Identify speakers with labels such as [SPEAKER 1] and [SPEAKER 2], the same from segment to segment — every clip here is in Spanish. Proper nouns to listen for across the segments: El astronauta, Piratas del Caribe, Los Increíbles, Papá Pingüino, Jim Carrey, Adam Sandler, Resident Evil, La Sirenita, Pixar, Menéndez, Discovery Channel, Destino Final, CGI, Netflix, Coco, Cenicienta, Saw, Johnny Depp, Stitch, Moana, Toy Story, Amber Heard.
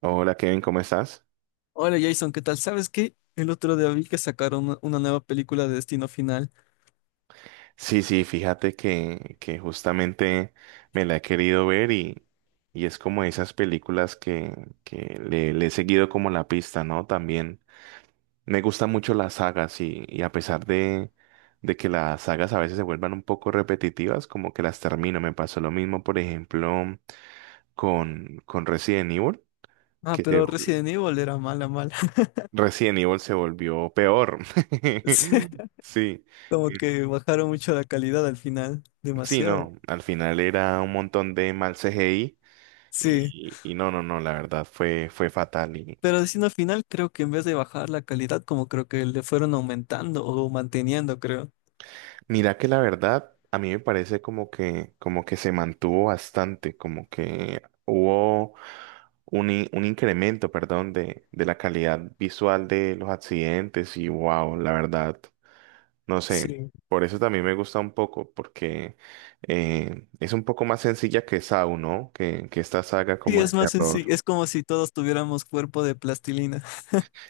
[SPEAKER 1] Hola Kevin, ¿cómo estás?
[SPEAKER 2] Hola Jason, ¿qué tal? ¿Sabes qué? El otro día vi que sacaron una nueva película de Destino Final.
[SPEAKER 1] Sí, sí, fíjate que justamente me la he querido ver y es como esas películas que le he seguido como la pista, ¿no? También me gustan mucho las sagas y a pesar de que las sagas a veces se vuelvan un poco repetitivas, como que las termino. Me pasó lo mismo, por ejemplo, con Resident Evil,
[SPEAKER 2] Ah,
[SPEAKER 1] que se,
[SPEAKER 2] pero Resident Evil era mala, mala.
[SPEAKER 1] Resident Evil se volvió peor.
[SPEAKER 2] Sí,
[SPEAKER 1] Sí.
[SPEAKER 2] como que bajaron mucho la calidad al final,
[SPEAKER 1] Sí,
[SPEAKER 2] demasiado.
[SPEAKER 1] no, al final era un montón de mal CGI
[SPEAKER 2] Sí,
[SPEAKER 1] y no, la verdad fue fatal. Y
[SPEAKER 2] pero Destino Final creo que en vez de bajar la calidad, como creo que le fueron aumentando o manteniendo, creo.
[SPEAKER 1] mira que la verdad a mí me parece como como que se mantuvo bastante, como que hubo un incremento, perdón, de la calidad visual de los accidentes y wow, la verdad, no sé,
[SPEAKER 2] Sí.
[SPEAKER 1] por eso también me gusta un poco, porque es un poco más sencilla que Saw, ¿no? Que esta saga
[SPEAKER 2] Sí,
[SPEAKER 1] como de
[SPEAKER 2] es más sencillo,
[SPEAKER 1] terror.
[SPEAKER 2] es como si todos tuviéramos cuerpo de plastilina.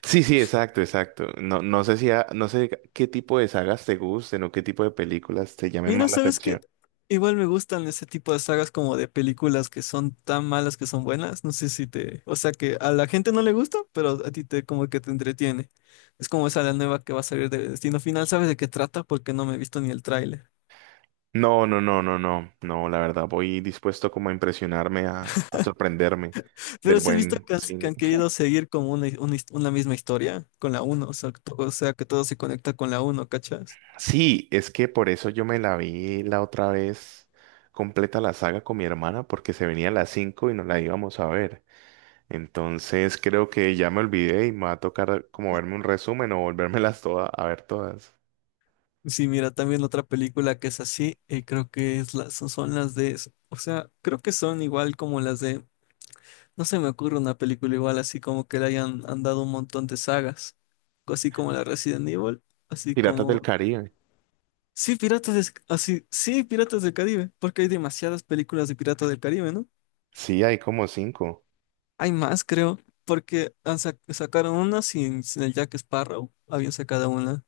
[SPEAKER 1] Sí, sí, exacto, exacto. No, no sé si ha- no sé qué tipo de sagas te gusten o qué tipo de películas te llamen
[SPEAKER 2] Mira,
[SPEAKER 1] más la
[SPEAKER 2] ¿sabes qué?
[SPEAKER 1] atención.
[SPEAKER 2] Igual me gustan ese tipo de sagas como de películas que son tan malas que son buenas. No sé si te... O sea, que a la gente no le gusta, pero a ti te como que te entretiene. Es como esa la nueva que va a salir de Destino Final. ¿Sabes de qué trata? Porque no me he visto ni el tráiler.
[SPEAKER 1] No, no, no, no, no, no, la verdad, voy dispuesto como a impresionarme, a sorprenderme del
[SPEAKER 2] Pero sí has visto
[SPEAKER 1] buen
[SPEAKER 2] que
[SPEAKER 1] cine.
[SPEAKER 2] han querido seguir como una, una misma historia con la uno. O sea, o sea, que todo se conecta con la uno. ¿Cachas?
[SPEAKER 1] Sí, es que por eso yo me la vi la otra vez completa la saga con mi hermana, porque se venía a las 5 y nos la íbamos a ver. Entonces creo que ya me olvidé y me va a tocar como verme un resumen o volvérmelas todas a ver todas.
[SPEAKER 2] Sí, mira, también otra película que es así, creo que son, son las de... O sea, creo que son igual como las de... No se me ocurre una película igual así como que le hayan han dado un montón de sagas, así como la Resident Evil, así
[SPEAKER 1] Piratas
[SPEAKER 2] como
[SPEAKER 1] del Caribe.
[SPEAKER 2] sí, Piratas de... así, sí, Piratas del Caribe, porque hay demasiadas películas de Piratas del Caribe, ¿no?
[SPEAKER 1] Sí, hay como cinco.
[SPEAKER 2] Hay más, creo, porque sacaron una sin el Jack Sparrow, habían sacado una.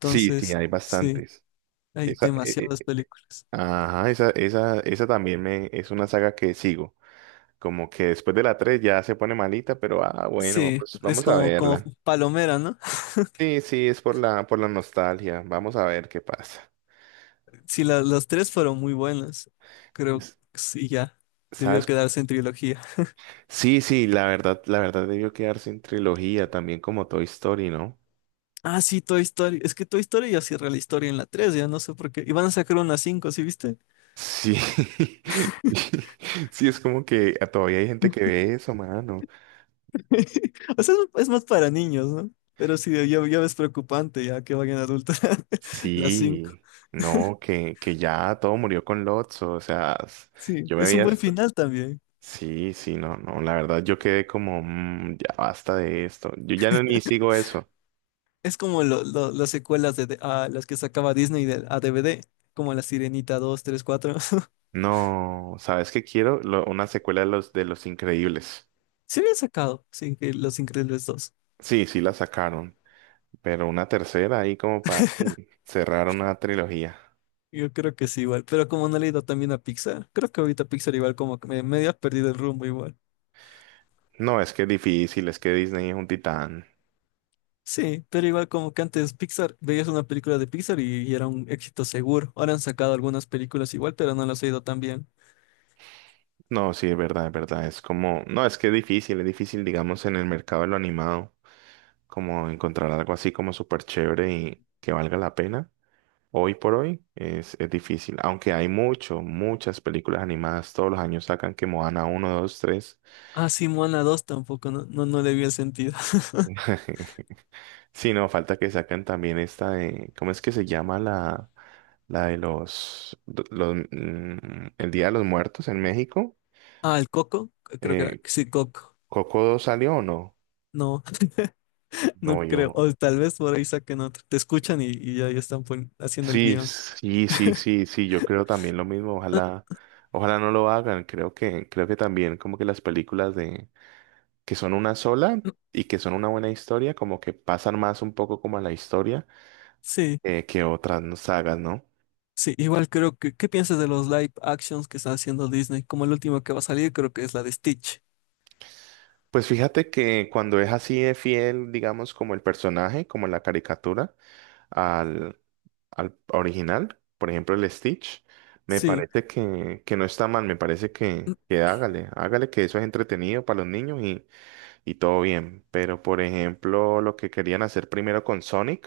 [SPEAKER 1] Sí, sí, hay
[SPEAKER 2] sí,
[SPEAKER 1] bastantes.
[SPEAKER 2] hay
[SPEAKER 1] Esa,
[SPEAKER 2] demasiadas películas.
[SPEAKER 1] ajá, Esa también es una saga que sigo. Como que después de la tres ya se pone malita, pero ah, bueno,
[SPEAKER 2] Sí,
[SPEAKER 1] pues
[SPEAKER 2] es
[SPEAKER 1] vamos a
[SPEAKER 2] como, como
[SPEAKER 1] verla.
[SPEAKER 2] palomera, ¿no?
[SPEAKER 1] Sí, sí, es por por la nostalgia. Vamos a ver qué pasa.
[SPEAKER 2] Sí, las tres fueron muy buenas. Creo
[SPEAKER 1] Es-
[SPEAKER 2] que sí, ya. Debió
[SPEAKER 1] ¿Sabes?
[SPEAKER 2] quedarse en trilogía.
[SPEAKER 1] Sí, sí, la verdad debió quedarse en trilogía también como Toy Story, ¿no?
[SPEAKER 2] Ah, sí, Toy Story. Es que Toy Story ya cierra la historia en la 3, ya no sé por qué. Y van a sacar una cinco, ¿sí viste?
[SPEAKER 1] Sí. Sí, es como que todavía hay gente que ve eso, mano.
[SPEAKER 2] O sea, es más para niños, ¿no? Pero sí, ya, ya ves preocupante ya que vayan adultos las 5.
[SPEAKER 1] Sí, no, que ya todo murió con Lotso, o sea, s-
[SPEAKER 2] Sí,
[SPEAKER 1] yo me
[SPEAKER 2] es un
[SPEAKER 1] había...
[SPEAKER 2] buen
[SPEAKER 1] est-
[SPEAKER 2] final también.
[SPEAKER 1] sí, sí, no, no, la verdad yo quedé como, "Mm, ya basta de esto, yo ya no ni sigo eso".
[SPEAKER 2] Es como las secuelas de, ah, las que sacaba Disney de- a DVD, como La Sirenita 2, 3, 4.
[SPEAKER 1] No, ¿sabes qué quiero? Una secuela de de Los Increíbles.
[SPEAKER 2] Sí habían sacado, sí, que Los Increíbles 2.
[SPEAKER 1] Sí, sí la sacaron, pero una tercera ahí como para cerrar una trilogía.
[SPEAKER 2] Yo creo que sí, igual. Pero como no le he ido también a Pixar, creo que ahorita Pixar igual como que me, medio ha perdido el rumbo igual.
[SPEAKER 1] No, es que es difícil, es que Disney es un titán.
[SPEAKER 2] Sí, pero igual como que antes Pixar, veías una película de Pixar y era un éxito seguro. Ahora han sacado algunas películas igual, pero no las he ido tan bien.
[SPEAKER 1] No, sí, es verdad, es verdad, es como, no, es que es difícil, digamos, en el mercado de lo animado, como encontrar algo así como súper chévere y que valga la pena. Hoy por hoy es difícil, aunque hay mucho, muchas películas animadas, todos los años sacan que Moana uno 2 tres.
[SPEAKER 2] Ah, sí, Moana 2 tampoco, no, no, no le vi el sentido.
[SPEAKER 1] Sí, no, falta que sacan también esta de, ¿cómo es que se llama la de los, el Día de los Muertos en México?
[SPEAKER 2] Ah, el Coco, creo que era,
[SPEAKER 1] Eh,
[SPEAKER 2] sí, Coco.
[SPEAKER 1] ¿Coco 2 salió o no?
[SPEAKER 2] No,
[SPEAKER 1] No,
[SPEAKER 2] no creo. O tal vez por ahí saquen otro. Te escuchan y ahí están haciendo el
[SPEAKER 1] sí,
[SPEAKER 2] guión.
[SPEAKER 1] sí, sí, sí, sí, yo creo también lo mismo, ojalá, ojalá no lo hagan, creo que también como que las películas que son una sola y que son una buena historia, como que pasan más un poco como a la historia,
[SPEAKER 2] Sí,
[SPEAKER 1] que otras no- sagas, ¿no?
[SPEAKER 2] sí, igual creo que, ¿qué piensas de los live actions que está haciendo Disney? Como el último que va a salir, creo que es la de Stitch.
[SPEAKER 1] Pues fíjate que cuando es así de fiel, digamos, como el personaje, como la caricatura, al, al original, por ejemplo, el Stitch, me
[SPEAKER 2] Sí,
[SPEAKER 1] parece que no está mal, me parece que hágale, hágale, que eso es entretenido para los niños y todo bien. Pero, por ejemplo, lo que querían hacer primero con Sonic,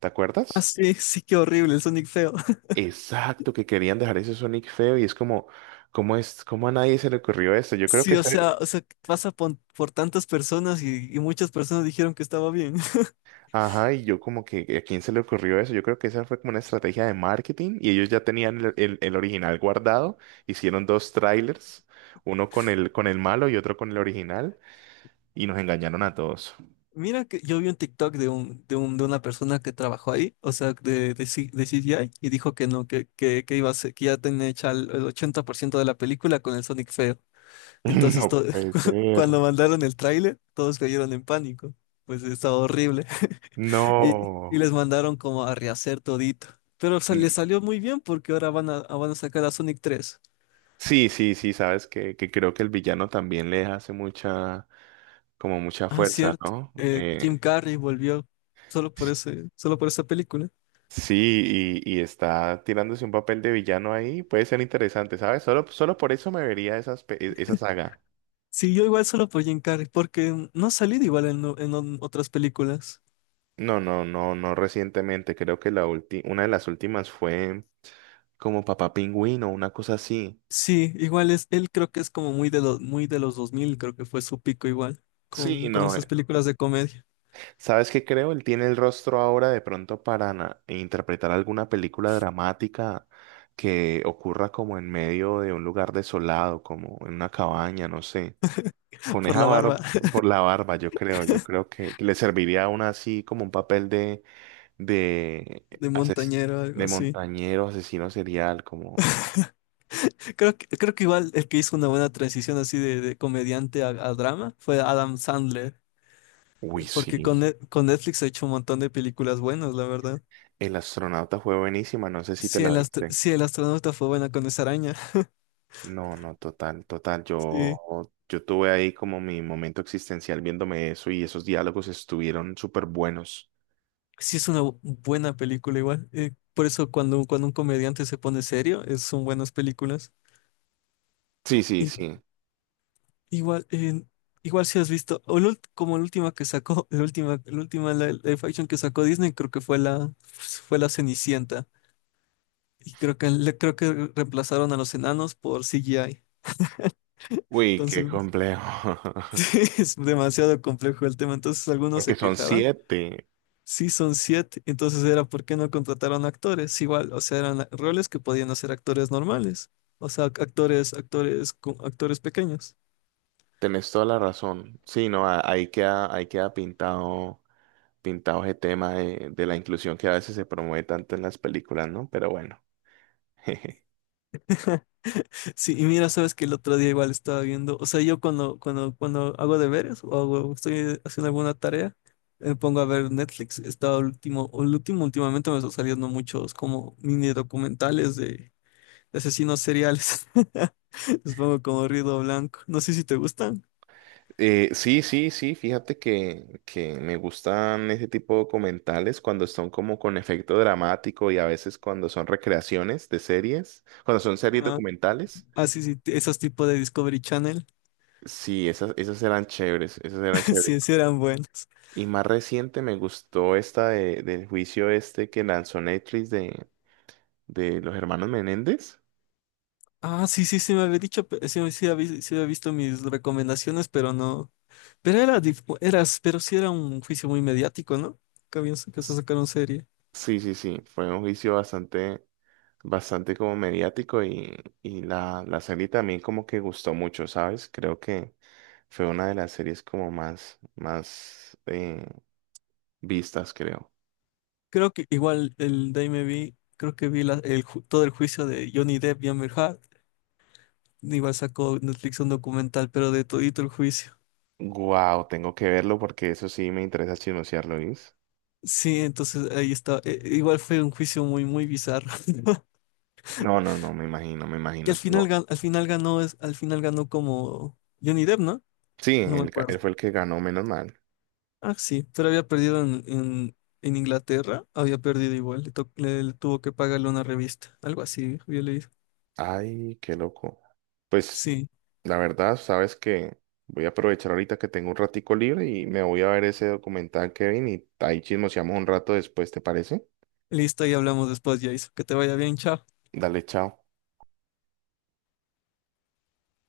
[SPEAKER 1] ¿te
[SPEAKER 2] ah,
[SPEAKER 1] acuerdas?
[SPEAKER 2] sí, sí, qué horrible, el Sonic feo.
[SPEAKER 1] Exacto, que querían dejar ese Sonic feo y es como, ¿cómo es, cómo a nadie se le ocurrió eso? Yo creo que,
[SPEAKER 2] Sí,
[SPEAKER 1] esa-
[SPEAKER 2] o sea, pasa por tantas personas y muchas personas dijeron que estaba bien.
[SPEAKER 1] Ajá, y yo como que, ¿a quién se le ocurrió eso? Yo creo que esa fue como una estrategia de marketing y ellos ya tenían el original guardado, hicieron dos trailers, uno con con el malo y otro con el original y nos engañaron a todos.
[SPEAKER 2] Mira que yo vi un TikTok de un, de un, de una persona que trabajó ahí, o sea, de de CGI, y dijo que no, que iba a que ya tenía hecha el 80% de la película con el Sonic feo. Entonces,
[SPEAKER 1] No puede ser.
[SPEAKER 2] cuando mandaron el tráiler, todos cayeron en pánico. Pues estaba horrible. Y, y
[SPEAKER 1] No.
[SPEAKER 2] les mandaron como a rehacer todito. Pero o sea, les salió muy bien porque ahora van a sacar a Sonic 3.
[SPEAKER 1] Sí, sí, sí, sabes que creo que el villano también le hace mucha, como mucha
[SPEAKER 2] Ah,
[SPEAKER 1] fuerza,
[SPEAKER 2] cierto.
[SPEAKER 1] ¿no?
[SPEAKER 2] Eh, Jim Carrey volvió solo por ese, solo por esa película.
[SPEAKER 1] Sí, y está tirándose un papel de villano ahí, puede ser interesante, ¿sabes? Solo, solo por eso me vería esa saga.
[SPEAKER 2] Sí, yo igual solo por Jim Carrey, porque no ha salido igual en, en otras películas.
[SPEAKER 1] No, no, no, no recientemente, creo que una de las últimas fue como Papá Pingüino, una cosa así.
[SPEAKER 2] Sí, igual es, él creo que es como muy de los 2000. Creo que fue su pico igual,
[SPEAKER 1] Sí,
[SPEAKER 2] con
[SPEAKER 1] no.
[SPEAKER 2] esas películas de comedia,
[SPEAKER 1] ¿Sabes qué creo? Él tiene el rostro ahora de pronto para interpretar alguna película dramática que ocurra como en medio de un lugar desolado, como en una cabaña, no sé. Con
[SPEAKER 2] por
[SPEAKER 1] esa
[SPEAKER 2] la barba
[SPEAKER 1] barba, por la barba, yo creo que le serviría a una así como un papel de,
[SPEAKER 2] de
[SPEAKER 1] ases-
[SPEAKER 2] montañero, algo
[SPEAKER 1] de
[SPEAKER 2] así.
[SPEAKER 1] montañero, asesino serial, como,
[SPEAKER 2] Creo que igual el que hizo una buena transición así de comediante a drama fue Adam Sandler,
[SPEAKER 1] uy, sí.
[SPEAKER 2] porque con, con Netflix ha hecho un montón de películas buenas, la verdad.
[SPEAKER 1] El astronauta fue buenísima, no sé si te
[SPEAKER 2] Si
[SPEAKER 1] la
[SPEAKER 2] el,
[SPEAKER 1] viste.
[SPEAKER 2] si el astronauta fue bueno con esa araña.
[SPEAKER 1] No, no, total, total.
[SPEAKER 2] Sí.
[SPEAKER 1] Yo tuve ahí como mi momento existencial viéndome eso y esos diálogos estuvieron súper buenos.
[SPEAKER 2] Sí, es una buena película igual. Por eso cuando, cuando un comediante se pone serio, son buenas películas.
[SPEAKER 1] Sí, sí,
[SPEAKER 2] Y,
[SPEAKER 1] sí.
[SPEAKER 2] igual, igual si has visto, o la como la última que sacó, la última live action que sacó Disney, creo que fue la Cenicienta. Y creo que, creo que reemplazaron a los enanos por CGI.
[SPEAKER 1] Uy, qué
[SPEAKER 2] Entonces,
[SPEAKER 1] complejo.
[SPEAKER 2] sí, es demasiado complejo el tema. Entonces algunos
[SPEAKER 1] Porque
[SPEAKER 2] se
[SPEAKER 1] son
[SPEAKER 2] quejaban.
[SPEAKER 1] siete.
[SPEAKER 2] Sí, son siete. Entonces era por qué no contrataron actores. Igual, o sea, eran roles que podían hacer actores normales. O sea, actores, actores, actores pequeños.
[SPEAKER 1] Tenés toda la razón. Sí, no, ahí queda pintado, pintado ese tema de la inclusión que a veces se promueve tanto en las películas, ¿no? Pero bueno.
[SPEAKER 2] Sí, y mira, sabes que el otro día igual estaba viendo, o sea, yo cuando, cuando, cuando hago deberes o estoy haciendo alguna tarea, me pongo a ver Netflix. Estaba el último, últimamente me están saliendo muchos como mini documentales de asesinos seriales. Les pongo como ruido blanco. No sé si te gustan.
[SPEAKER 1] Sí, sí, sí, fíjate que me gustan ese tipo de documentales cuando son como con efecto dramático y a veces cuando son recreaciones de series, cuando son series
[SPEAKER 2] Ah,
[SPEAKER 1] documentales.
[SPEAKER 2] ah, sí, sí, esos tipos de Discovery Channel.
[SPEAKER 1] Sí, esas, esas eran chéveres, esas eran chéveres.
[SPEAKER 2] Sí, sí eran buenos.
[SPEAKER 1] Y más reciente me gustó esta del juicio este que lanzó Netflix de los hermanos Menéndez.
[SPEAKER 2] Ah, sí, sí, sí me había dicho, sí, sí, sí había visto mis recomendaciones, pero no. Pero era, eras, pero sí era un juicio muy mediático, ¿no? Que habían que se
[SPEAKER 1] S-
[SPEAKER 2] sacaron serie.
[SPEAKER 1] Sí, sí, sí, fue un juicio bastante, bastante como mediático y la serie también como que gustó mucho, ¿sabes? Creo que fue una de las series como más, más vistas, creo.
[SPEAKER 2] Creo que igual el de ahí me vi, creo que vi el, todo el juicio de Johnny Depp y Amber Heard. Igual sacó Netflix un documental, pero de todito el juicio.
[SPEAKER 1] Wow, tengo que verlo porque eso sí me interesa chismosearlo, ¿viste?
[SPEAKER 2] Sí, entonces ahí está. Igual fue un juicio muy, muy bizarro.
[SPEAKER 1] No, no, no, me imagino, me
[SPEAKER 2] Y al
[SPEAKER 1] imagino.
[SPEAKER 2] final,
[SPEAKER 1] Tengo...
[SPEAKER 2] al final ganó, al final ganó como Johnny Depp, ¿no?
[SPEAKER 1] Sí,
[SPEAKER 2] No me
[SPEAKER 1] él, él
[SPEAKER 2] acuerdo.
[SPEAKER 1] fue el que ganó, menos mal.
[SPEAKER 2] Ah, sí, pero había perdido en, en Inglaterra, había perdido igual, le, le tuvo que pagarle una revista, algo así, había leído.
[SPEAKER 1] Ay, qué loco. Pues,
[SPEAKER 2] Sí,
[SPEAKER 1] la verdad, sabes que voy a aprovechar ahorita que tengo un ratico libre y me voy a ver ese documental, Kevin, y ahí chismoseamos un rato después, ¿te parece?
[SPEAKER 2] listo, y hablamos después, Jason. Que te vaya bien, chao.
[SPEAKER 1] Dale, chao.